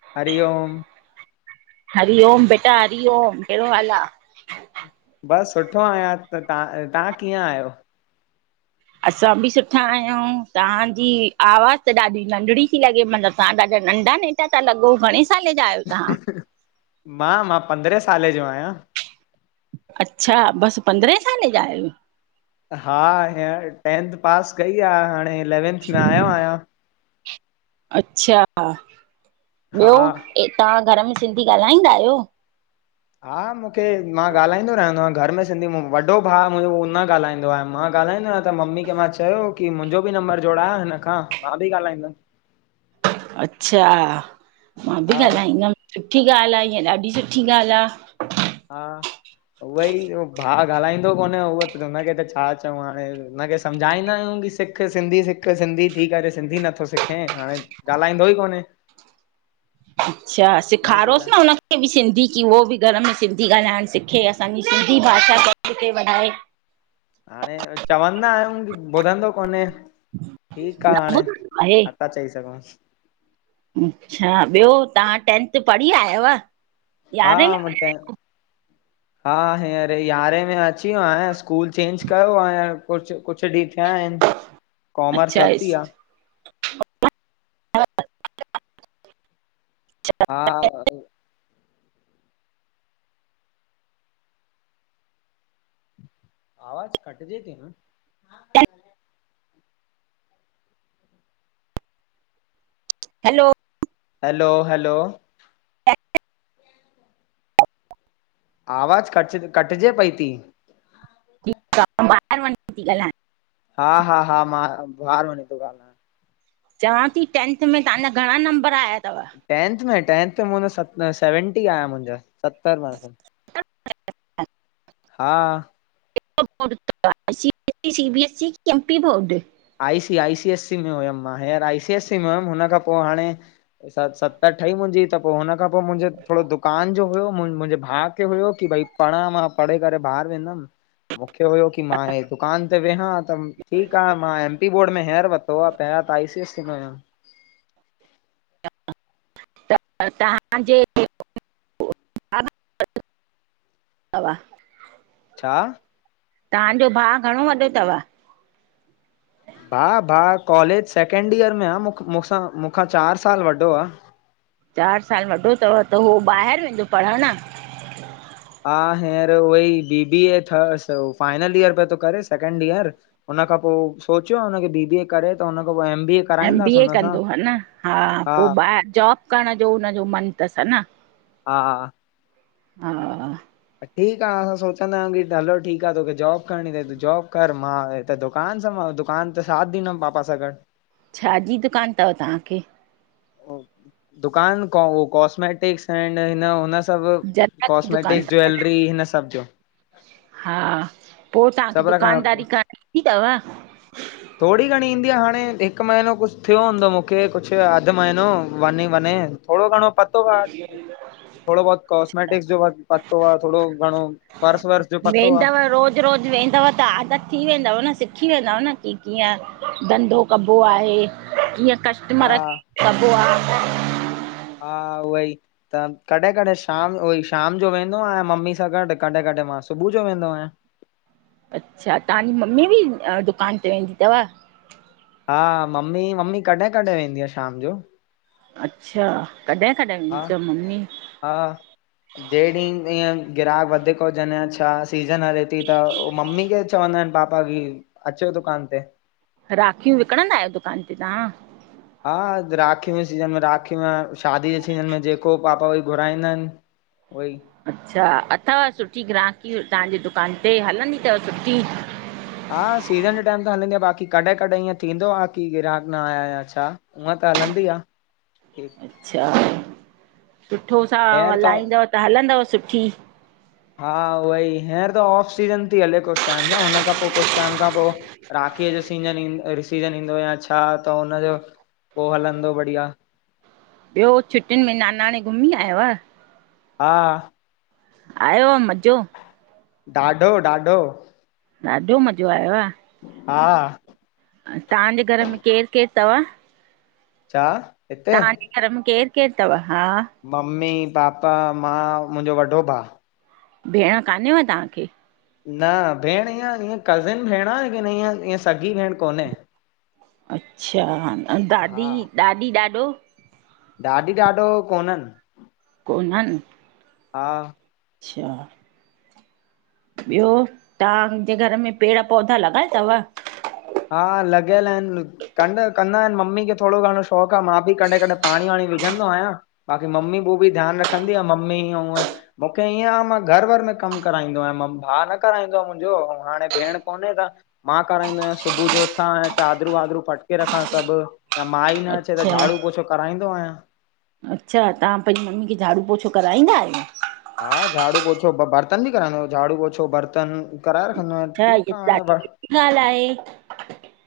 हरि ओम हरिओम बेटा हरिओम, केहिड़ो हालु आ? बसि सुठो आहियां, त तव्हां- तव्हां कीअं आहियो? असां बि सुठा आहियूं। तव्हांजी आवाज़ु त ॾाढी नंढड़ी ती लॻे, मतिलबु तव्हां ॾाढा नंढा न नेटा ता लॻो घणेस मां- मां पंद्रहें साले जो आहियां। अच्छा! बसि पंद्रहे साले जा आहियो? हा हींअर टेंथ पास कई आ। हाणे इलेवंथ में आयो आहियां। अच्छा! हा ॿियो? तव्हां घरु में सिंधी ॻाल्हाईंदा आहियो? हा मूंखे मां ॻाल्हाईंदो रहंदो आहियां घर में सिंधी, वॾो भाउ मुंहिंजो उहो न ॻाल्हाईंदो आहे, मां ॻाल्हाईंदों आहियाँ। त मम्मी खे मां चयो की मुंहिंजो बि नंबर जोड़ायो हिनि खां, मां बि ॻाल्हाईंदमि। अच्छा मां बि हा ॻाल्हाईंदमि, सुठी ॻाल्हि आ ईअं, ॾाढी सुठी ॻाल्हि आ। हा। उहई भाउ ॻाल्हाईंदो कोन्हे, उहो त हुनखे त छा चऊं हाणे, हुनखे सम्झाईंदा आहियूं की सिखु सिखु सिंधी सिखु, सिंधी थी करे सिंधी नथो सिखे, हाणे ॻाल्हाईंदो ई कोन्हे। अच्छा! हिनजे लाइ सेखारोसि न हुनखे बि सिंधी की उहो बि घरु में सिंधी ॻाल्हाइणु सिखे, असांजी सिंधी भाषा खे अॻिते वधाए। हाणे चवंदा आहियूं, ॿुधंदो कोन्हे, ठीकु न आ हाणे। ॿुधंदो आहे? था चई सघोउसु। अच्छा, ॿियो तव्हां टेंथ पढ़ी आयव? हा यारहें मा में टेन्थ, हा हींअर यारहें में अची वियो आयां स्कूल चेंज कयो आ हिअंर, कुछ- कुछ ॾींहं थिया आहिनि, कॉमर्स अच्छा वरिती आहे। [unintelligible] हा आवाज़ु कटजे ती न? हैलो? हैलो-हैलो! आवाज़ु कट- कटजे पई ती। ठीकु आ, ॿाहिरु वञी तीं ॻाल्हायां। हा-हा- हा, मां ॿाहिरु वञी तो ॻाल्हायां। चवां ती, टेंथ में तांजा घणां नंबरु आया तवि? टेंथ में -टेंथ में मुहिंजा स सेवेंटी आहिया मुंहिंजा, सतरु परसेंट। अच हा - - [unintelligible] हा। केड़ो बोर्ड तवि? सीबीएससी- सीबीएससी की एमपीबोर्ड? आईसी आईसी एससी में हुयमि मां हींअर आईसी एसी में हुयमि। हुन खां पोइ हाणे स सतरि ठई मुंजी त पोइ हुन खां पो मुंजो थोड़ो दुकानु जो हुयो, मुंहिंजे भाउ खे हुयो की भई पढ़ा मां, पढ़े करे ॿाहिर वेंदमि। मूंखे हुयो की, मां हे दुकानु ते वेंहा त ठीकु आ। मां एमपी बोर्ड में हिंयर वरतो आ, पहिरां त आईसी एससी में हुयमि। त तव्हांजे - - [unintelligible] छा? तांजो भाउ घणो वॾो तवि? भाउ- भाउ कॉलेज सेकेंड ईयर में आ। मूसां- मूखां चारि सालु वॾो आ। चारि सालु वॾो तवि, त हो ॿाहिर वेंदो पढ़णु? हा, हींअर उहोई बीबीए थस फाइनल ईयर पयो तो करे सेकंड ईयर। हुन खां पोइ सोचियो आ, हुनखे बीबीए करे त हुन खां पोइ एमबीए एमबीए कंदो हनि? हा, पोइ ॿाहिरि जॉबु करणु जो हुन जो मन तसि हनि? हा-हा। हा। ठीकु आ, असां सोचंदा आहियूं की हलो ठीकु आ, तोखे जॉब करिणी तई, तूं जॉब कर मां त दुकानु संभाल, दुकानु ते साथ ॾिनमु पापा सां गॾु। छा जी दुकान तव तांखे? दुकान को, कॉस्मेटिक्स एंड हिन हुन अ ओ, जनरल जी दुकानु कॉस्मेटिक् अथव ज्वैलरी हिन सभु जो। हा, पो तांखे सभ रखण दुकानदारी करण ईंदी तव? थोड़ी घंणी ईंदी आ हाणे, हिकु महिनों कुछ थियो हूंदो मूंखे, कुछ अधु महनो, वञी वञे। थोड़ो घणो पतो आ, थोड़ो बहुत कॉस्मेटिक्स जो, पतो आ, थोड़े घणो। पर्स वर्स जो पतो आ वेंदव, रोज़-रोज़ वेंदव, त आदत थी वेंदव न, सिखी वेंदव न की कीयं धंधो कबो आहे, कीयं हा कस्टमर, कबो आ। हा, उ ई। त कॾहिं-कॾहिं शाम उ ई शाम जो वेंदो आहियां मम्मी सां गॾ, कॾहिं-कॾहिं मां सुबुह जो वेंदो आहियां। अच्छा, तांजी मम्मी बि, दुकान ते वेंदी तव? हा मम्मी, मम्मी कॾहिं-कॾहिं वेंदी आ, ‌ शाम जो। अच्छा, कॾहिं-कॾहिं वेंदी हा तव मम्मी। हा, जे ॾींह ईंएं ग्राहक वधीक हुजनि या छा सीज़न हले थी त, मम्मी खे चवंदा आहिनि पापा, की, अचो दुकान ते। राखियूं विकिणंदा आयो दुकान ते तां? हा, राखी जे सीजन में राखियूं, ऐं शादीअ जे सीजन में जेको पापा घुराइंदा आहिनि, उहोई। अच्छा! अथव, सुठी ग्राहकी तांजे दुकान ते? हलंदी तव सुठी? हा, सीज़न जे टाइम त हलंदी आ, बाकि कॾहिं- कॾहिं ईअं थींदो आ की ग्राहक न आया या छा। हूअं त हलंदी आ। अच्छा, सुठो सां हींअर त हलाईंदव त हलंदव सुठी। हा उहई हींअर त ऑफ सीज़न ती हले कुछ टाइम सां हुन खां, पो कुझु टाइम खां पो राखीअ जो सीजन ईंदो, और सीजन ईंदो या छा, त हुनजो पोइ हलंदो बढ़िया। ॿियो छुटियुनि में नानाणे घुमी आय आहिव? हा। आयो मज़ो? ॾाढो- ॾाढो। ॾाढो मज़ो आयो आह? हा। औरतव्हांजे घर में केरु- केरु अथव। छा? हिते। धर मे केर-केर तव हा। मम्मी- पापा, मां, मुंहिंजो वॾो भाउ। भेण कान्हेव तव्हांखे? न भेण ईअं, ईअं कज़िन भेण आ, किन इीअ ईअं सॻी भेण कोनहे अच्छा, ऐं ॾाॾी, हा। ॾाॾी- ॾाॾो? ॾाॾी- ॾाॾो, कोननि। कोननि। हा। च्छा। ॿियो, तव्हांजे घर में पेड़ पौधा लॻल थव? हा लॻल आहिनि। कं- कंदा आहिनि मम्मी खे थोरो घणो शौंक़ु आहे, मां बि कॾहिं- कॾहिं पाणी- वाणी विझंदो आहियां। बाक़ी मम्मी पोइ बि ध्यानु रखंदी आहे। मम्मीं हीअं- हूंअं। मुखे ईअं आ मां घर वर में कमु कराईंदो आयां, भाउ न कराईंदो आ मुंहिंजो, ऐं हाणे भेण कोन्हे त मां कराराईंदो आयांसि। सुबुह जो उथां चादरूं वादरूं फटके रखा सभु, यां माई न अचे त अच्छा झाड़ू पोछो कराईंदो आहियां। अच्छा, तहां पंहिंजी मम्मी खे झाड़ू पोछो कराईंदा आहियो? हा, झाड़ू पोछो बर्तन बि कराईंदो, झाड़ू पोछो बर्तन कराए रखंदो आहियां, अच्छा ठीकु आ इहा हाणे। ॾाढी सुठी ॻाल्हि आहे।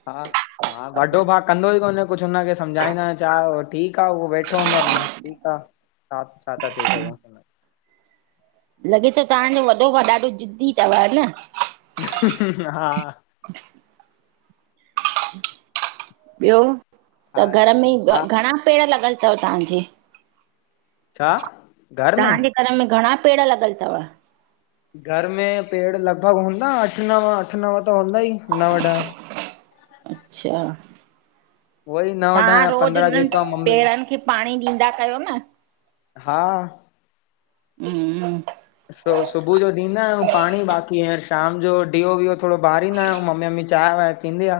हा, हा वॾो भाउ कंदो ई कोन्हे कुछु हुनखे सम्झाईंदा आहियां छा ठीकु आ, उहो वेठो हूंदो आ, ठीकु आ छा ता चई सघूं। लॻे त तांजो वॾो भाउ ॾाढो ज़िदी तव न? हा। ॿियो, हा त घर में हा घणा पेड़ लॻल तव तहांजे? छा, घर में। तव्हांजे घर में घणा पेड़ लॻल तव? घर में पेड़ लॻा हूंदा, अठ नव, अठ नव त हूंदा ई नव ॾह। अच्छा। उहो ई नव ॾह तहां या रोज़ पंद्रहं उननि जेका मम्मी पेड़नि खे पाणी ॾींदा कयो न। हा। हम्म। रोज़ु सुबुह जो ॾींदा आहियूं पाणी बाकी हींअर शाम जो डीओ वीओ थोरो ॿारींदा आहियूं मम्मी मम्मी। चांहिं बांहिं थींदी आ।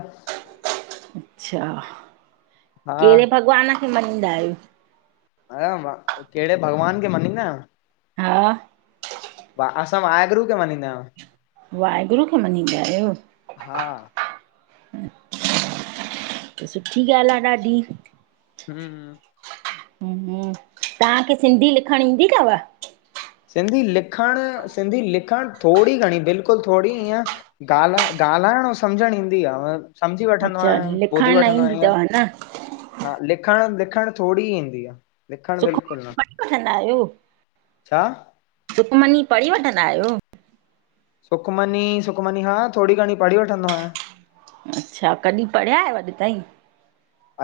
अच्छा, हा केड़े भॻवान खे मञींदा आहियो? ॿुधायांव मां, कहिड़े भॻवान खे मञींदा आहियूं। हा। असां वाहगुरू खे मञींदा आहियूं। वाहेगुरुू खे मञींदा आहियो। हा सुठी ॻाल् आ ॾाढी। हम्म। तां खे सिंधी लिखणु ईंदी तव? सिंधी लिखण, सिंधी लिखण थोरी घणी बिल्कुलु थोरी ईअं ॻाल्हाए, ॻाल्हाइण अऊं सम्झणु ईंदी आ बस सम्झी वठंदो अच्छा आहियां, ॿुधी लिखण न वठंदो ईंदी आहियां अथव ईअं। न हा, लिखण, लिखण थोरी ई ईंदी आ, लिखण बिल्कुल न। लिखंदायो। छा। सुखमनी पढ़ी वठंदा आहियो। सुखमनी, सुखमनी हा थोरी घणी पढ़ी वठंदो आहियां। अच्छा, कॾी पढ़िहिया आहियो अॼु ताईं।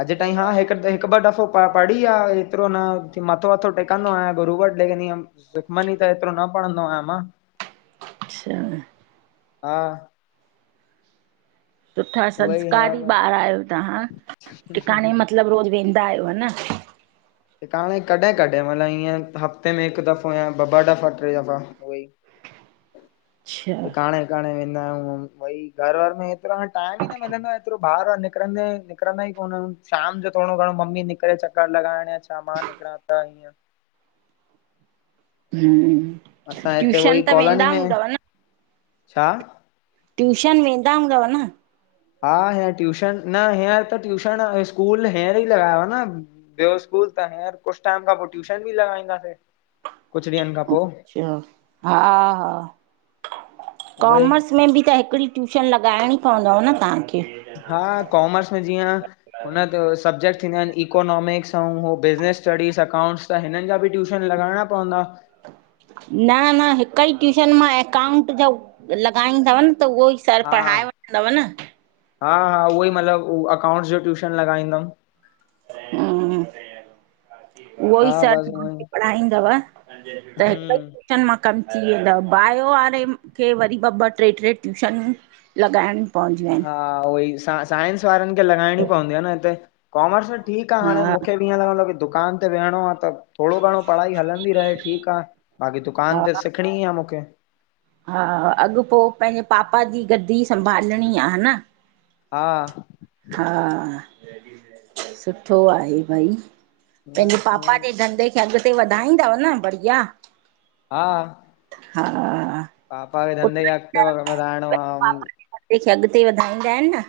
अॼु ताईं हा हिकु, हिकु ॿ दफ़ो पढ़ी आ, एतिरो न मथो वथो टेकंदो आहियां गुरू वटि लेकिन ईअं, सुखमनी त एतिरो न पढ़ंदो आहियां मां। अच्छा। हा। सुठा उहा ई संस्कारी हींअर ॿार आहियो तव्हां, टिकाणे मतिलब रोज़ वेंदा आहियो न। क हाणे कॾहिं कॾहिं मतिलब ईअं हफ़्ते में हिकु दफ़ो या ॿ ॿ दफ़ा टे दफ़ा ऊओई। अच्छा [inaudible] टिकाणे, विकाणे वेंदा आयूं बई! घर- वर में हेतरो हाणे टाइम ई न मिलंदो आ एतरो बाहर वने निकरंदे, निकरंदा ई कोन आयूं! शाम जो थोड़ो घड़ो मम्मी निकरे चक्कर लॻाण या छ ता मां निकरां त् हीअ हुम्मम असां हिते उई कॉलोनी में छा! ट्यूशन वेंदा हूदव न? हा हीअर ट्यूशन न हींअर त ट्यूशण स्कूल हींअर ई लगायो आ न ब्यों स्कूल त, हींअर कुछ टाइम खां पो ट्यूशन बि लगाईं दासें। अच्छा! हा-हा उहोई कॉमस् उन में भी त हिकड़ी ट्यूशन लॻाणी प़वदव न तहांखे। हां कॉमर्स में जिअ हुन ते अअ् सबज़ेक्ट थींदा आहिन, इकोनॉमिक्स अउं हो बिज़नीस स्ट्डीस अकाउंट्स। त् हिनन जा बि ट्यूशन लॻाणा पवंदा। न-न हिक ई ट्यूशन मां एकाउंट जो लगाईंदव न त उओ ई स सर, पढ़ाए वठंदव न! हा-हा उहो ई मतलब उ अकाउंट्स जो ट्यूशन लॻाईंदम। हूंम्म, उहो ई हा सर बसि उअं तहांखे ई पढ़ाईंदव! त् हिक़ ई हम्म ट्यूशन शन मां कम थी वेंदव, बायो वारे खे वरी ॿ-ॿ, ट्रे-ट्रे ट्यूशन लगाणयूं पवदयूं आऐन। हा, उहोई साइन्स वारन खे लॻाणी पवंदी आ न इते, कॉमर्स में ठीक आ हाणे हा मूखे बि ईअ लग़दो आ की दुकान ते वेहणो आ त थोड़ो घणो पढ़ाई हलंदी रहे ठीक आ, बाक़ी दुकान त हा सिखणी आ मुखे। हा अॻ-पो पहिंजे पापा जी गद्दी संभालणी आ हन्! हा आ हा! सुठो आहे भई पहिंजे बस उअई पापा जे धंधे खे अगते वधाईंदव न बढ़ियां! हा, पापा वे धंधे खे अगते वधाणो आ हुम! केख़े अगते वधाईंदा आऐं न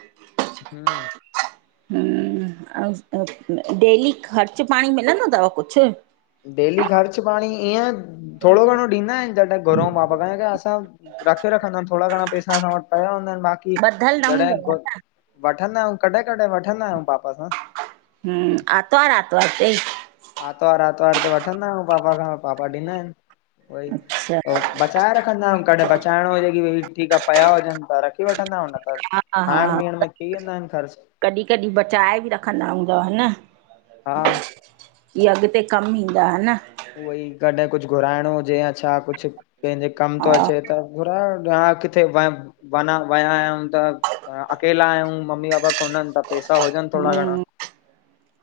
हूम्म - - हुम् अअ् डेली ख़र्च पाणी मिलंदो तव कुछ। डेली ख़र्च पाणी ईअं थोड़ो-घणो ॾींदा आऐं न ज़ादा घुरऊं पापा खां या असां रखे रखदायूं थोड़ा-घणा पैसा असां वट पया हूंदा आऐं न बाक़ी। ब़ध्धल न जॾहिं हूंदव घु- हन्! वठंदा आयूं कॾें-कॾें वठंदा आयू पापा सां। हूम आत्वार-आतवार ते! आरत्वार-आरत्वार ते वठंदा आऊं पापा खां, पापा ॾिंदा आहिन उई अच्छा ओं बचाए रखंदा आउ कॾहिं बचाणो हुजे की भई ठीक आ पया हुज़न त रखी वठंदा आऊं न त हा हा ख़ाअण-पीअण में थी वेंदा आऐं न ख़र्च। की कॾीं बचाए बि रखंदा हूंदव हऩ। हा की अॻते कम ईंदा हऩ। उहो ई कॾहिं कुछ घुराणो हुज़े या छा कुछ पहिंजे कम थो हा अचे त घुराए वठदो आया किथे व वञां वया आयूं त! अकेला आहयू मम्मी पापा कोनन त पैसा हुज़न थोड़ा घणा। हम्म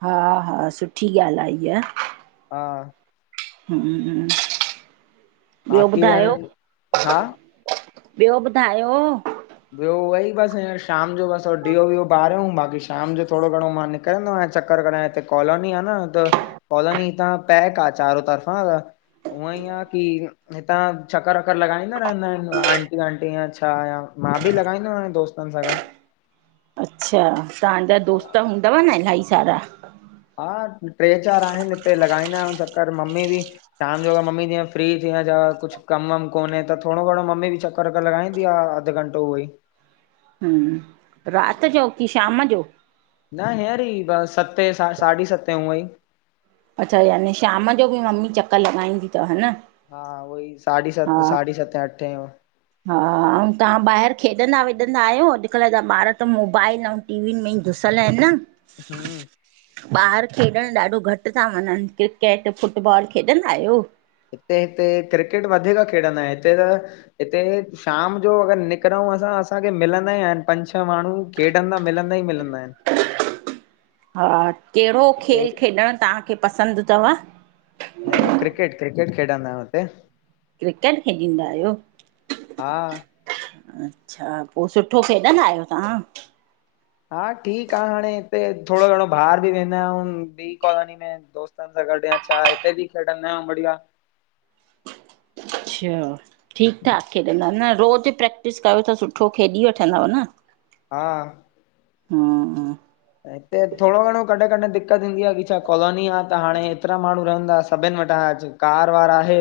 हा हा, सुठी ॻाल्ह आ इहा। हा। हूं, बियो बाक़ी ॿुधायो? हाणे हा ॿियो ॿुधायो? ॿियो उह ई बस हीअंर शाम जो बस हो डीओ विओ बारऊ बाकी शाम जो थोरो घणो मां निकिरंदो आयां चकर कर हिते कॉलोनी आ न त कालोनी इत पैक आ चारो तरफ़ा हुअं ई आहे की हितां चक्कर वकर लॻाईंदा रहंदा आहिनि आंटी वंटी या छा या मां बि लॻाईंदो आहियां दोस्तनि सां गॾु। अच्छा, तव्हांजा हा दोस्त हूंदव न इलाही सारा? हा टे चारि आहिनि हिते लॻाईंदा आहियूं चक्कर मम्मी बि शाम जो अगर मम्मी तीअं फ्री थीया कुझु कम वमु कोन्हे त थोरो घणो मम्मी बि च कर वकर लॻाईंदी आ अधु घंटो उहो ई। हूं राति जो की शाम जो? न हीयंर ई ब सते साढी सते हूंअई। अच्छा याने शाम जो बि मम्मी चकर लॻाईंदी तव हा न? हा उवई साढी हा सत साढी सते अठे। हा, आऊं तव्हां ॿाहिरि खेॾंदा वेॾंदा आहियो, अॼुकल्ह जा ॿार त मोबाइल ऐं टीवीनि में ई घुसियल आहिनि न। हूं, ॿाहर खेॾणु ॾाढो घटि था वञनि क्रिकेट, फुटबॉल खेॾंदा आयो? हित हिते क्रिकेट वधीक खेडंदा इन हिते त हिते शाम जो अगरि निकिरऊं असां असांखे मिलंदा ई आहिनि पंज छह माण्हू। खेॾंदा मिलंदा ई मिलंदा आहिन हा, कहिड़ो हिते खेल खेॾणु तव्हां खे पसंदि तव? हे क्रिकेट क्रिकेट खेॾंदायूं हुते। क्रिकेट खेॾींदा आयो? हा अच्छा, पो सुठो खेॾंदा आयो तव्हां? हा ठीक आ हाणे हिते थोरो घणो ॿाहिर बि वेंदा आयूं ॿी कॉलोनी में दोस्त तनि सां गॾ या छा हिते बि खेॾंदा आयू ॿढिया। अच्छा, ठीकु ठाक खेॾंद न रोज़ प्रे क्टिस कयो त सुठो खेॾी वठंदव न। हा, हूं हूं। हिते थोरो घणो कॾहिं-कॾहिं दिक़त थींदी आ की छा कॉलोनी आ त हाणे हेतिरा माण्हू रहंदास सभिनि वट आज कार वार आहे।